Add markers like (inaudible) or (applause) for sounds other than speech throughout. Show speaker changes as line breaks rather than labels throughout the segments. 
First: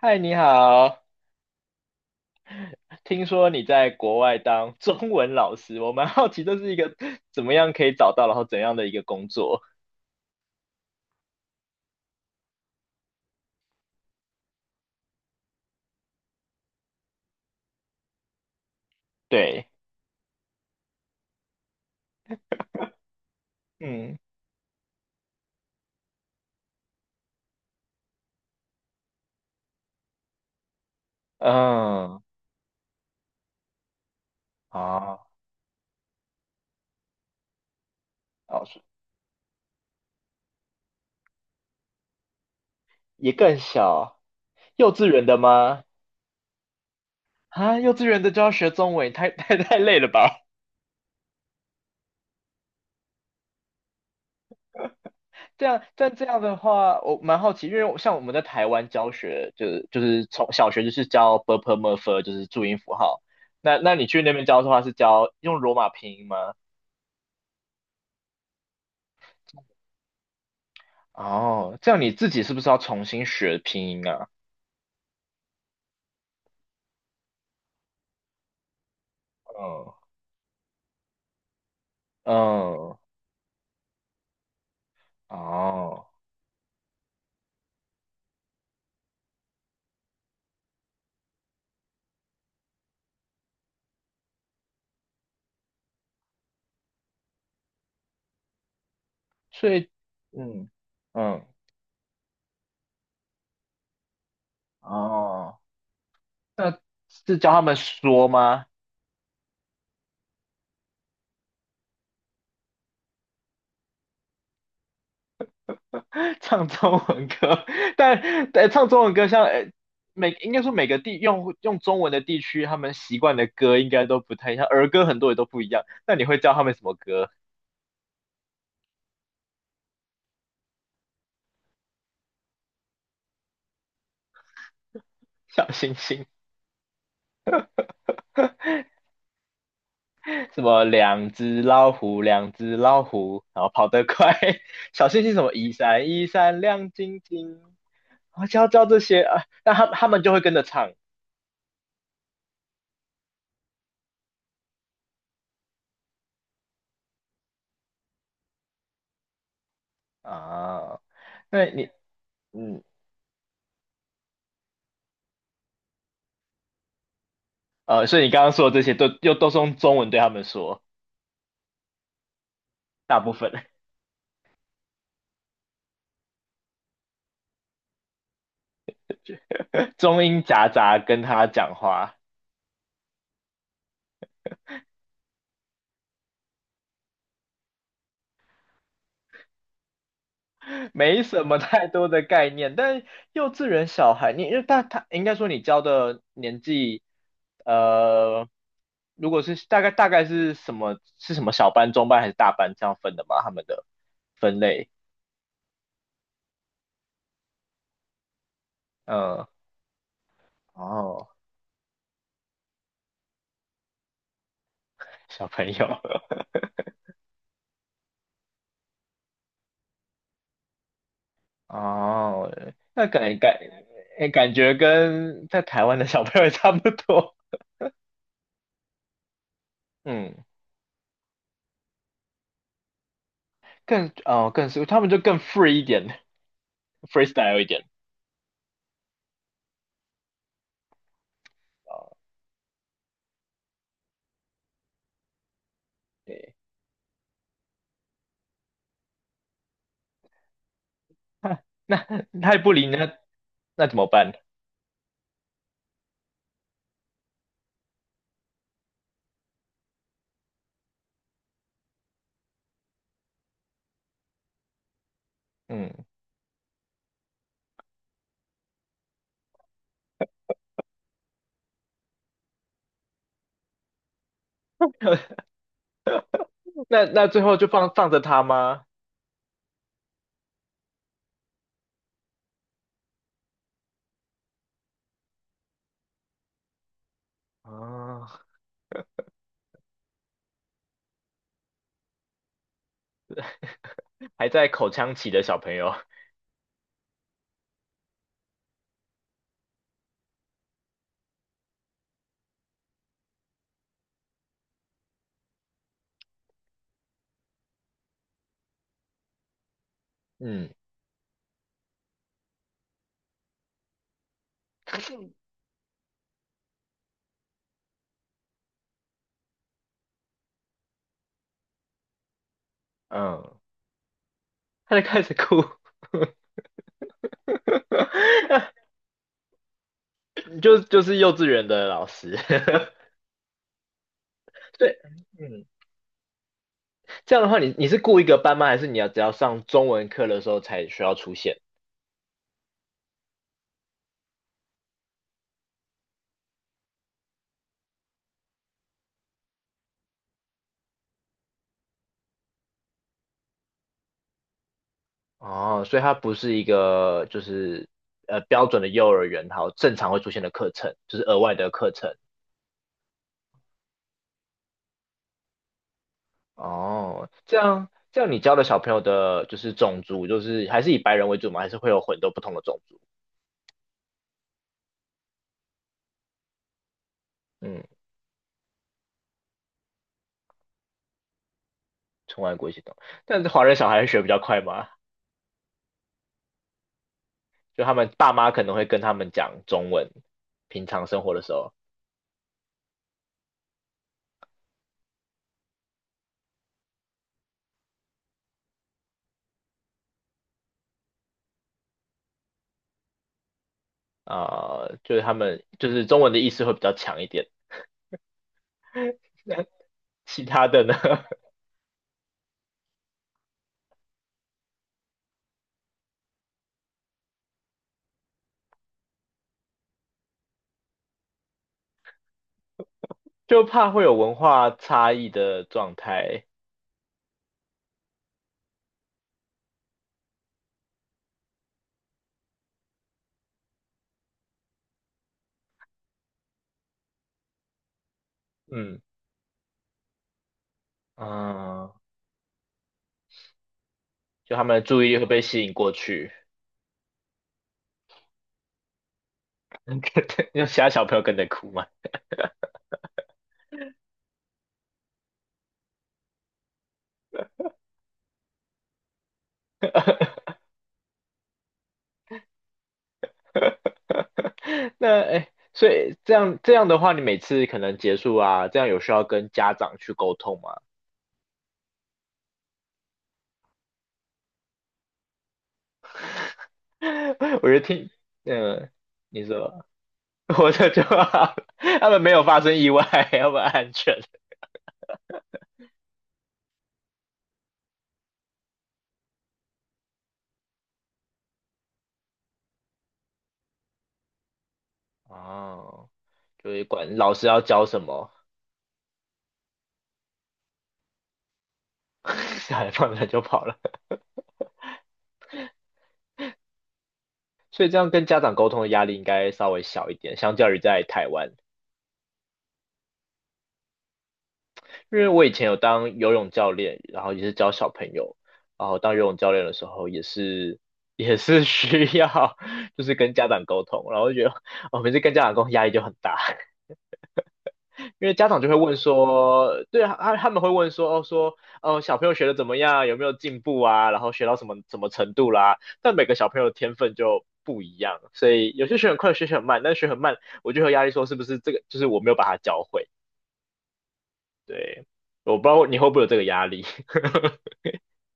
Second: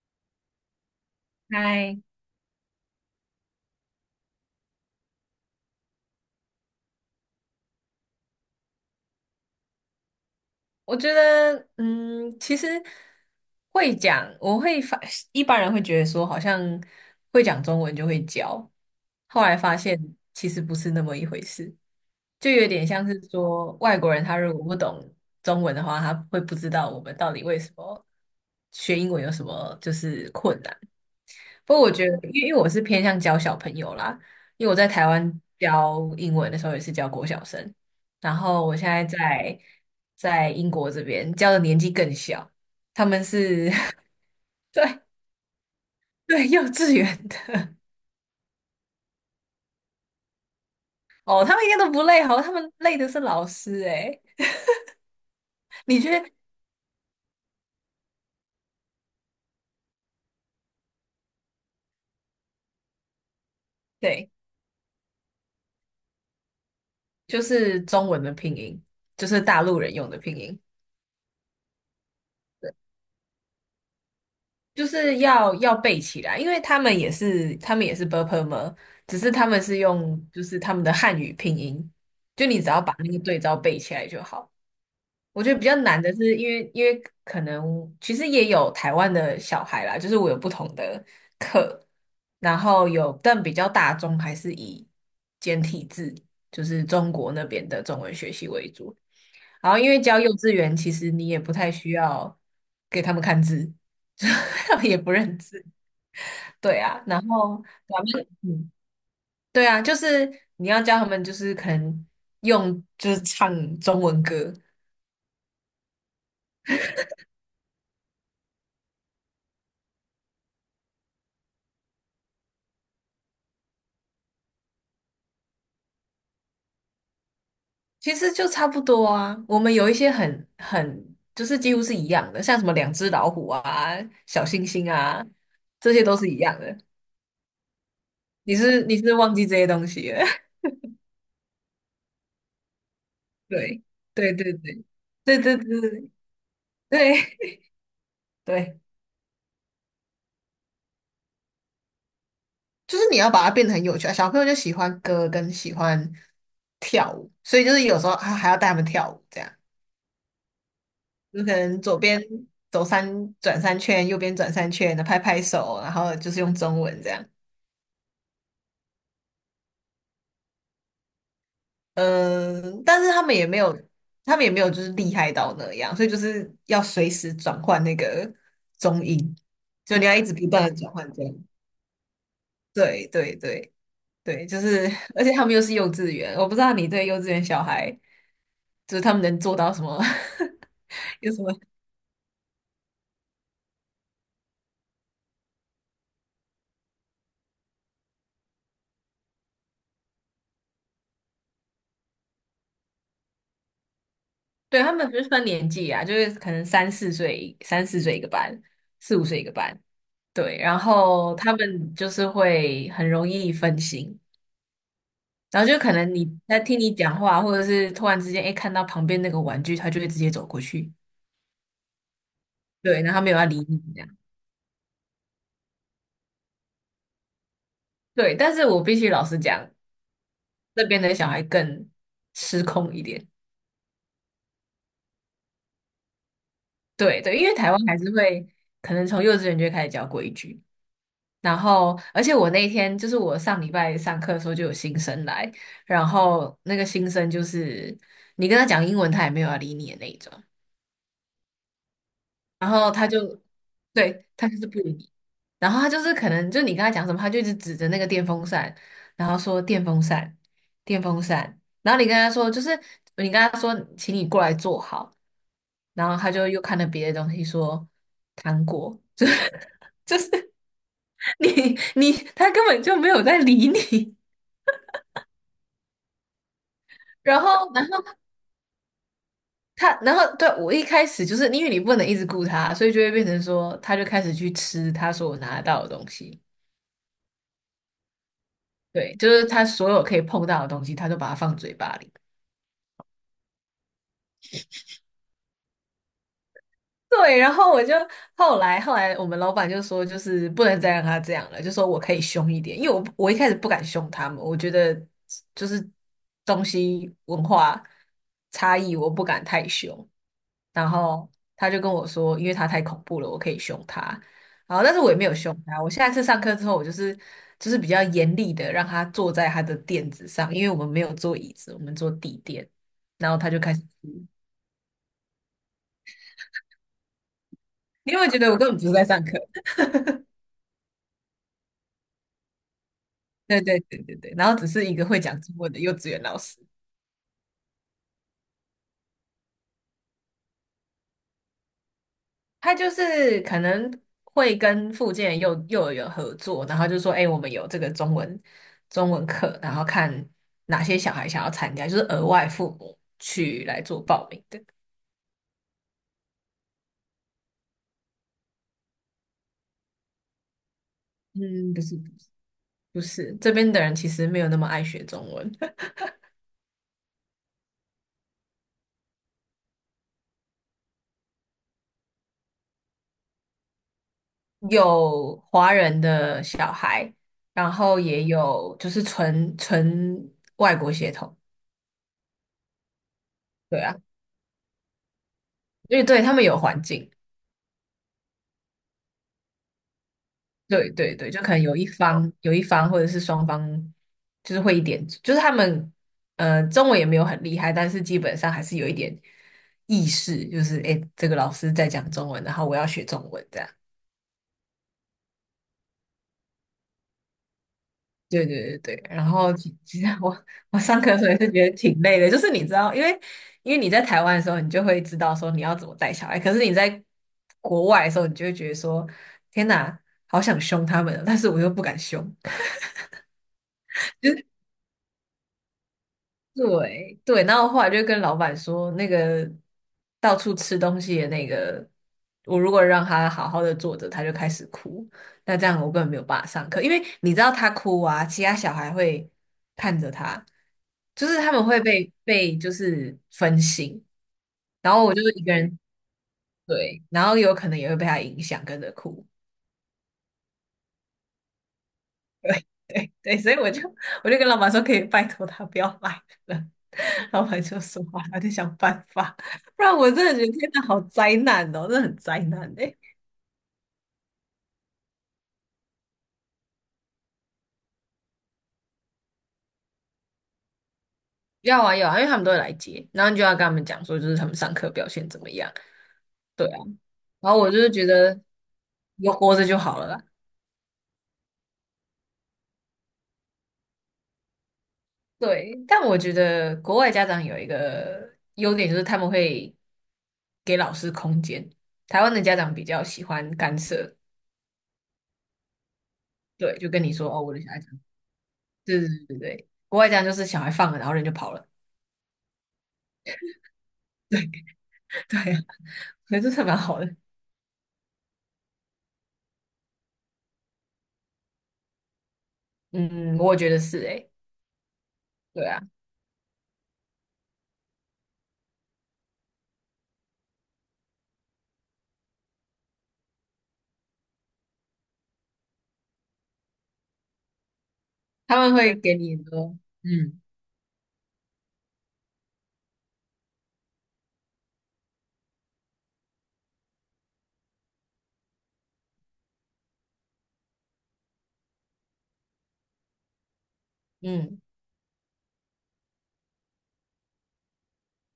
嗨，你好。
嗨，
听说你在国外当中文老师，我蛮好奇这是一个怎么样可以找到，然后怎样的一个工作？
我觉得，其实会讲，我会发，一般人会觉得说，好像会讲中文就会教，后来
对，
发现其实不是那么一回事，就有点像是说，外国
嗯
人他如果不懂中文的话，他会不知道我们到底为什么学英文有什么就是困难。不过我觉得，
嗯
因为我是偏向教小朋友啦，因为我在台
啊，
湾教英文的时候也是教国小生，然
老
后我
师
现在在英国这边教的年纪更小，他们
也更
是
小，
(laughs) 对
幼稚园的吗？
对幼稚园的
啊，幼稚园的就要学中文，太 (laughs) 太累了吧？
哦，他们应该都不累，好，他们累的是老师诶，
这样，
你觉
但这
得
样的话，我蛮好奇，因为我像我们在台湾教学，就是从小学就是教 b p m e r f，就是注音符号。那你去
对，
那边教的话，是教用罗马拼音吗？
就是中文的拼音，就是大陆人用的拼音。
哦，这样你自己是不是要重新学拼音啊？
就是要背起来，因为他们也是 b u r p l e 只是他们是
嗯，
用就是他们的汉语拼音，就你只要把
嗯，
那个对照背起来就好。我觉得比较难
哦，
的是，因为可能其实也有台湾的小孩啦，就是我有不同的课，然后有但比较大众还是以简体字，就是中国那边的中文学习为主。
所
然后
以，
因为教幼稚
嗯
园，其实你也
嗯，
不太需要给他们看字，(laughs) 他们也不认
哦，
字。
那
对啊，然
是教他
后
们
咱们
说吗？
对啊，就是你要教他们，就是可能用就是唱中文歌，
(laughs) 唱中文歌，但但唱中文歌像，每应该说每个地用中文的地区，他们习惯的歌应该都不太一样，儿歌很多也都不一样。那你会教他们什么歌？
其实就差不多啊。我们有一些很就是几乎是一样的，像什么两只老虎啊、小星星
(laughs)
啊，
小
这
星
些都
星
是一样的。你是忘记这些东西了？(laughs)
什么两只老虎，两只老虎，然后
对
跑得快。
对对对
(laughs) 小星星
对
什么
对
一
对
闪一闪亮晶
对
晶，我就要
对。
教这些啊，那他们就会跟着唱
就是你要把它变得很有趣啊。小朋友就喜欢歌跟喜欢跳舞，所以就是有时候还要带他们跳舞，这样
啊。
就可
那
能
你
左边
嗯
走三转三圈，右边转三圈，拍拍手，然后就是用中文这样。
呃，所以你刚刚说的这些都又都是用中文对他们说，
嗯，但是
大
他
部
们也
分
没有，他们也没有就是厉害到那样，所以就是要随时转换那个中音，
(laughs)
就你要一
中
直不
英
断
夹
的转
杂
换
跟
这样。
他讲话。
对对对，对，就是，而且他们又是幼稚园，我不知道你对幼稚园小孩，就是他们能做到什么，(laughs)
没
有什
什么
么
太多的概念，但幼稚园小孩，你因为他应该说你教的年纪，呃，如果是大概是什么小班、中班还是大班这样分的吗？他们的分
(laughs)？对，
类，
他们不是分年纪啊，就是可能三四岁，三四岁一个班，四五岁一
嗯，
个班，对，然
哦，
后他们就是会很容易分心，
小
然
朋
后就
友，
可能你在听你讲话，或者是突然之间，哎，看到旁边那个玩具，他就会直接走过去，
(laughs) 哦，
对，
那
然后他没有要理你这样，
诶感觉跟在台湾的小朋友也差不多，
对，但是我必须老实讲，
嗯，
这边的小孩更失控一点。
更是他们就更 free 一点 (laughs)
对对，因为
，freestyle 一
台湾
点，
还是会可能从幼稚园就会开始教规矩，然后
哦，
而且我那天就是我上礼拜上课的时候就有新生来，然
对。
后那个新生就是你跟他讲英文，他也没有要理你的那一种。
(laughs) 那那太
然
不理
后他
呢？
就，
那怎么
对，
办？
他就是不理你。然后他就是可能就你跟他讲什么，他就一直指着那个电风扇，然后说电风扇，电风扇。然后你跟他说，请你过来坐好。
嗯，
然后他就又看了别的东西说糖果，就是 (laughs) 就是你他根本就没有在理你。
那
然
最后就
后然
放
后
放着他吗？
他然后对我一开始就是因为你不能一直顾他，所以就会变成说他就开始去吃他说我拿得到的东西。
啊，
对，就是他所有可以碰到的东西，他就把它放嘴巴里。
还在口腔期的小朋友，
对，然后我就后来我们老板就说，就是不能再让他这样了，就说我可以凶一点，因为我一开始不敢凶他们，我觉得就是东西文化差异，我不敢太凶。
嗯
然后他就跟我说，因为他太恐怖了，我可以凶他。然后，但是我也没有凶他。我下一次上课之后，我就是比较严厉的让他坐在他的垫子上，因为我们没有坐椅子，我们坐地垫。然后他
嗯，
就开始哭。
他就开始哭，
你有没有觉得我根本不是
(laughs)
在上课？(laughs)
就是幼稚园的老师，
对对对对对。然后只
(laughs)
是一
对，
个会讲中
嗯，
文的幼稚园老师。
这样的话你是雇一个班吗？还是你要只要上中文课的时候才需要出现？
他就是可能会跟附近的幼儿园合作，然后就说，哎、我们有这个中文课，然后看哪些小孩想要参加，就是额外父母去来做报名的。
哦，所以它不是一个就是标准的幼儿园，好正常会出现的课程，就是额外的
嗯，不
课
是
程。
不是，这边的人其实没有那么爱学中文，
哦，这样这样，你教的小朋友的就是种族，就是还是以白人为主吗？还是会有很多不同的种族？
(laughs) 有华人的小孩，然
嗯，
后也有就是纯纯外国血统，
从外国一起懂，但是华人
对
小
啊，
孩学比较快吗？
因为对他们有环境。
就他们爸妈可能会跟他们讲中文，平
对
常
对
生
对，
活
就
的
可
时
能
候，
有一方或者是双方，就是会一点，就是他们中文也没有很厉害，但是基本上还是有一点意识，就是诶，这个老师在讲中文，然后我要学中文这样。
啊、就是他们就是中文的意识会比较强一点。
对对对对，然后
(laughs)
其实我
其他
我
的呢，
上课的时
(laughs)
候也是觉得挺累的，就是你知道，因为你在台湾的时候，你就会知道说你要怎么带小孩，可是你在国外的时候，你就会觉得说天哪，好想凶他们哦，但是我又不敢凶。
就怕会有文化差异的状态。
对对，然后后来就跟老板说，那个到处吃东西的那个，我如果让他好好的坐着，他就开始哭，那这样我根本没有办法上课，因为你知道他哭啊，其他小孩
嗯
会看着他，就是他们会
嗯，
被就是分心，
就他们的
然
注
后
意
我
力
就
会被
一个
吸引
人，
过去。
对，然后有可能也会被他影响跟着哭。
(laughs) 有其他小朋友跟着哭吗？
(laughs) 对对对，所以我就跟老板说，可以拜托他不要来了。(laughs) 老板就说好，他就想办法，不然我真的觉得天哪，好灾难哦，真的很灾难哎、
(laughs) 那哎，诶所以这样这样的话，你每次可能结束啊，这样有需要跟家长去沟通吗？
要啊要啊，因为他们都会来接，然后你就要跟他们讲说，就是他们上课表现怎么样。对啊，然后
(laughs) 我
我就
就
是觉
听，
得
嗯，
有
你
活着就
说
好了啦。
(laughs) 活着就好，他们没有发生意外，他们安全。
对，但我觉得国外家长有一个优点，就是他们会给老师空间。台湾的家长比较喜欢干涉，
哦，就
对，
是
就跟你
管
说
老
哦，
师
我的
要
小孩。
教什么，
对对对对对，国外这样就是小孩放了，然后人就跑了。
(laughs) 小孩放着就跑了。(laughs)
对 (laughs) 对啊，所以这蛮好的。
所以这样跟家长沟通的压力应该稍微小一点，相较于在台湾。
嗯，我觉得是诶、
因为我以
对
前有
啊，
当游泳教练，然后也是教小朋友，然后当游泳教练的时候也是需要 (laughs) 就是跟家长沟通，然后就觉得哦，每次跟家长沟通压力就很大，(laughs) 因为家
他
长就会
们会
问
给你很多，
说，对啊，他
嗯
他们会问说小朋友学的怎么样，有没有进步啊，然后学到什么什么程度啦，但每个小朋友的天分就不一样，所以有些学很快，有些学很慢，但学很慢，我就有压力，说是不是这个就是我没有把它教会？
嗯，
对，我不知道你会不会有这个压力。(laughs)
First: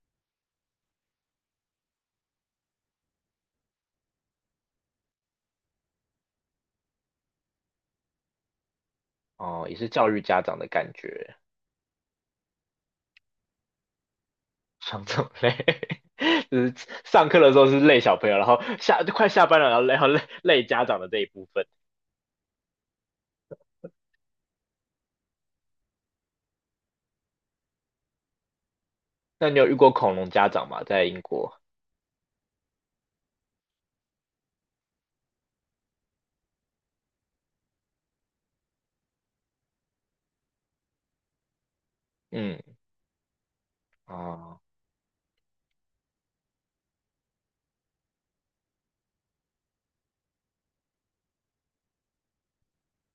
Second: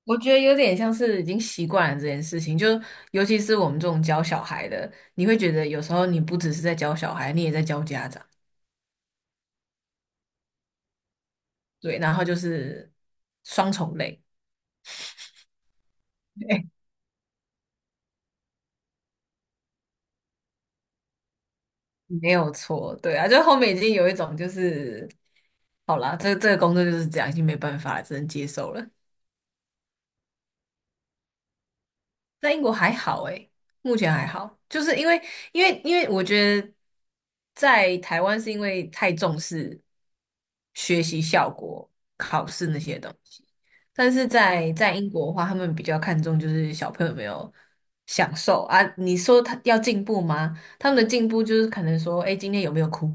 我觉得有点像是已经习惯了这件事情，就尤其是我们这种教小孩的，你会觉得有时候你不只是在教小孩，你也在教家长，
哦，也是教育家长的感觉，
对，然后就是双重累，
双重累，(laughs) 就
对，
是上课的时候是累小朋友，然后下就快下班了，然后累，然后累家长的这一部分。
没有错，对啊，就后面已经有一种就是，好啦，这个工作就是这样，已经没办法了，只能接受了。
那你有遇过恐龙家长吗？在英国？
在英国还好诶，目前还好，就是因为我觉得在台湾是因为太重视学习效果、考
嗯，
试那些东西，但是
哦，
在英国的话，他们比较看重就是小朋友有没有享受啊。你说他要进步吗？他们的进步就是可能说，哎，今天有没有哭？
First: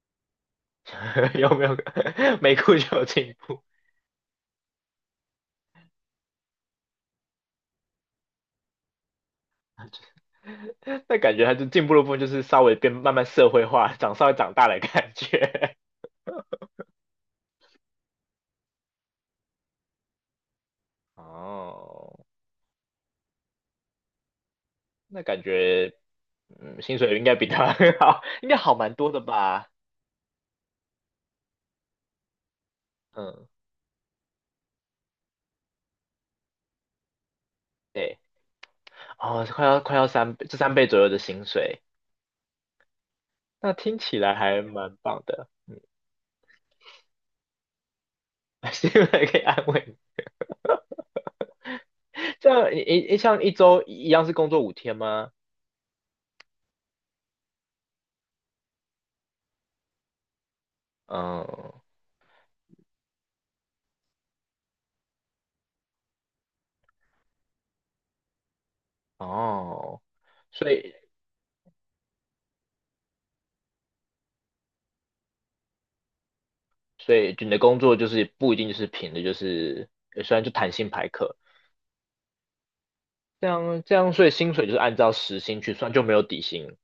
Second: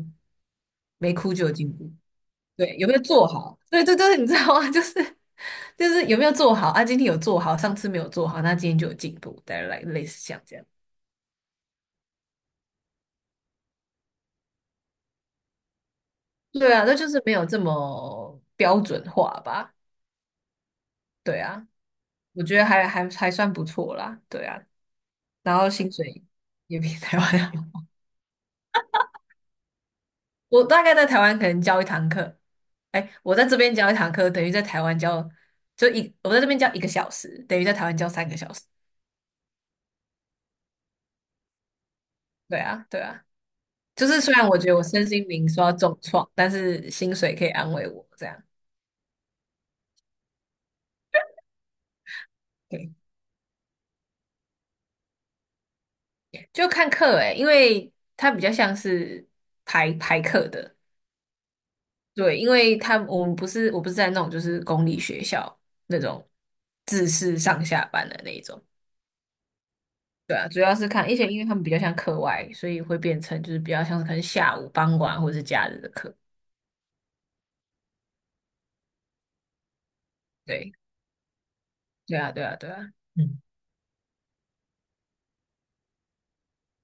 没哭
(laughs)
就
有
有
没
进
有
步。
(laughs) 没哭
对，有没
就
有
有
做
进
好？
步？
对对对，你知道吗？(laughs) 就是有没有做好啊？今天有做好，上次没有做好，那今天就有进步，大来类似像这样。
(laughs) 那感觉还是进步的部分就是稍微变慢慢社会化，长稍微长大的感觉。
对啊，那就是没有这么标准化吧？
(laughs)
对啊，
哦，
我觉得还算不错啦。对啊，
那感
然后薪
觉
水也比
薪水
台
应该比
湾
他
好。
(laughs) 好，应该好蛮多的吧？
(laughs) 我大概在台湾可能教一堂课，哎，我在
嗯，
这边教一堂课，等于在台湾教就一，我在这边教一个小时，等于在台湾教
对。
三个小时。
哦，快要三倍，这三倍左右的薪水，
对啊，对啊。
那听
就
起
是
来
虽然我
还
觉得我
蛮
身
棒
心灵
的。
受到
嗯，
重创，但是薪水可以安慰我，这样
(laughs) 希望可以安慰你。这样
对，
一像一周一样是工作5天吗？
就看课诶、因为它比较像是排排课的，
嗯，
对，因为他我不是在那种就是公立学校那种自式上下班的那一种，
哦，
对啊，主
所
要是
以
看，而且因为他们比较像课外，所以会变成就是比较像是可能下午、傍晚或者是假日的课，
所以你的工作就是不一定就是平的，就是虽然就弹
对，
性排课，
对啊，对啊，对啊，嗯。
这样这样，所以薪水就是按照时薪去算，就没有底薪。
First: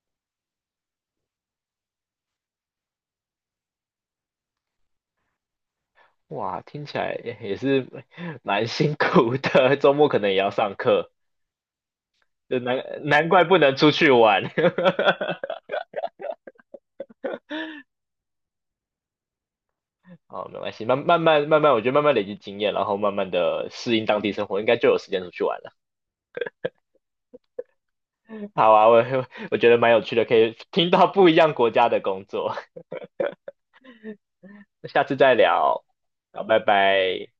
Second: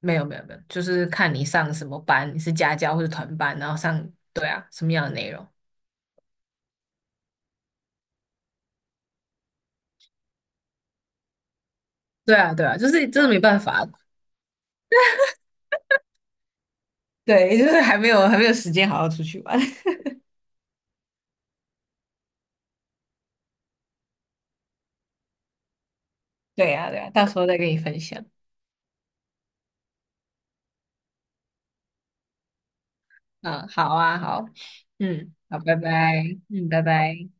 没有没有没有，就是看你上什么班，你是家教或者团班，然后上，对啊，什么样的内容？
哇，听起来也是蛮辛苦的，(laughs) 周末可能也要上课，
对啊
就
对
难
啊，就是真
难
的没
怪不
办
能
法，
出去玩。(laughs)
对，就是还没有时间好好出去玩。
哦，没关系，慢慢，我觉得慢慢累积经验，然后慢慢的适应当地生活，应该就有时间出去玩了。
(laughs) 对啊对啊，到时候再跟你分享。
(laughs) 好啊，我 (laughs) 我觉得蛮有趣的，可以听到不一样国家的工作，
嗯，好啊好，
(laughs) 下次再
嗯，好，拜
聊，
拜，
好，拜
嗯，拜拜。
拜。